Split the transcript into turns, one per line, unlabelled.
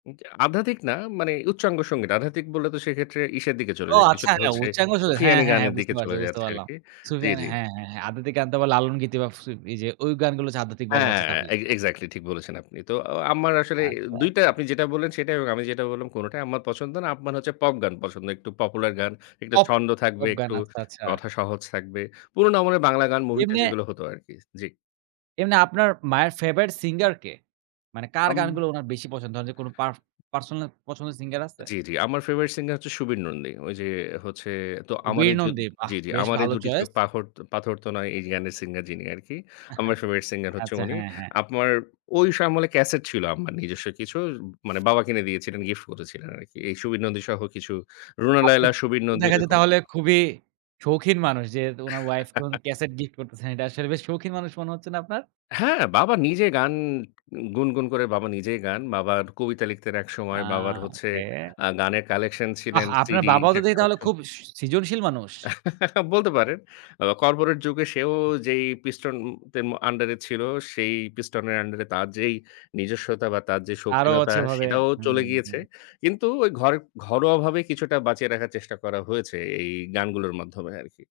আধ্যাত্মিক না মানে উচ্চাঙ্গ সঙ্গীত, আধ্যাত্মিক বললে তো সেক্ষেত্রে ইসের দিকে চলে
ও,
যায়।
আচ্ছা।
কিছুটা
হ্যাঁ,
হচ্ছে
উচ্চাঙ্গ আসলে? হ্যাঁ,
সুফিয়ানি
হ্যাঁ, হ্যাঁ
গানের দিকে
বুঝতে পারছি,
চলে
বুঝতে
যাচ্ছে
পারলাম।
আরকি। জি,
সুফিয়ান
জি।
হ্যাঁ, হ্যাঁ আধ্যাত্বিক গান তো আবার লালন গীতি বা এইযে, ওই গানগুলো যে আধ্যাত্মিক বলা
হ্যাঁ,
হচ্ছে তাহলে?
এগ এক্সাক্টলি ঠিক বলেছেন আপনি। তো আ আম্মার আসলে অ্যা
আচ্ছা,
২ টা
আচ্ছা।
আপনি যেটা বললেন সেটাই এবং আমি যেটা বললাম কোনটাই আম্মার পছন্দ না। আম্মার হচ্ছে পপ গান পছন্দ। একটু পপুলার গান, একটু
পপ,
ছন্দ থাকবে,
পপ গান
একটু
আচ্ছা, আচ্ছা।
কথা সহজ থাকবে। পুরোনো আমাদের বাংলা গান মুভিতে
এমনে
যেগুলো হতো আরকি। জি।
এমনি আপনার মায়ের ফেভারিট সিঙ্গার কে? মানে কার
অম
গানগুলো উনার বেশি পছন্দ? ধরেন যে কোন পারফ পার্সোনাল পছন্দের সিঙ্গার আছে?
জি, জি। আমার ফেভারিট সিঙ্গার হচ্ছে সুবীর নন্দী। ঐ যে হচ্ছে তো আমার
বীর
জোদ
নন্দী বাহ!
জি, জি।
বেশ
"...আমার এই
ভালো
দুটি চোখ
চয়েস।
পাখর পাথর তো নয় "এই যে গানের সিঙ্গার যিনি আরকি। আম্মার ফেভারিট সিঙ্গার হচ্ছে
আচ্ছা।
উনি।
হ্যাঁ, হ্যাঁ।
আম্মার ওই আমলে ক্যাসেট ছিল, আম্মার নিজস্ব কিছু। মানে বাবা কিনে দিয়েছিলেন গিফট করেছিলেন আরকি। এই সুবীর নন্দী সহ কিছু রুনা
আপনার
লায়লা, সুবীর
তো
নন্দী
দেখা যায়
এরকম।
তাহলে
[unintelligible]
খুবই সৌখিন মানুষ যেহেতু উনার ওয়াইফ কে উনি ক্যাসেট গিফট করতেছে। এটা আসলে বেশ শৌখিন মানুষ মনে হচ্ছে না আপনার?
হ্যাঁ বাবা নিজে গান গুনগুন করে বাবা নিজেই গান। বাবার কবিতা লিখতেন
আ
একসময় বাবার হচ্ছে
ওকে।
আ গানের কালেকশন
আহ
ছিলেন
আপনার
সিডি
বাবাও তো
ইশের
দেখি তাহলে
কালেকশন।
খুব সৃ সৃজনশীল মানুষ?
বলতে পারেন। অ কর্পোরেট যুগে সেও যেই পিস্টন তেম আন্ডার এ ছিল সেই পিস্টন এর আন্ডার এ তার যেই নিজস্বতা বা তার যে
আরো
সৌখীনতা
আছে ওভাবে।
সেটাও চলে
হুম,
গিয়েছে।
হুম।
কিন্তু ওই ঘর ঘরোয়াভাবে কিছুটা বাঁচিয়ে রাখার চেষ্টা করা হয়েছে এই গানগুলোর মাধ্যমে আরকি।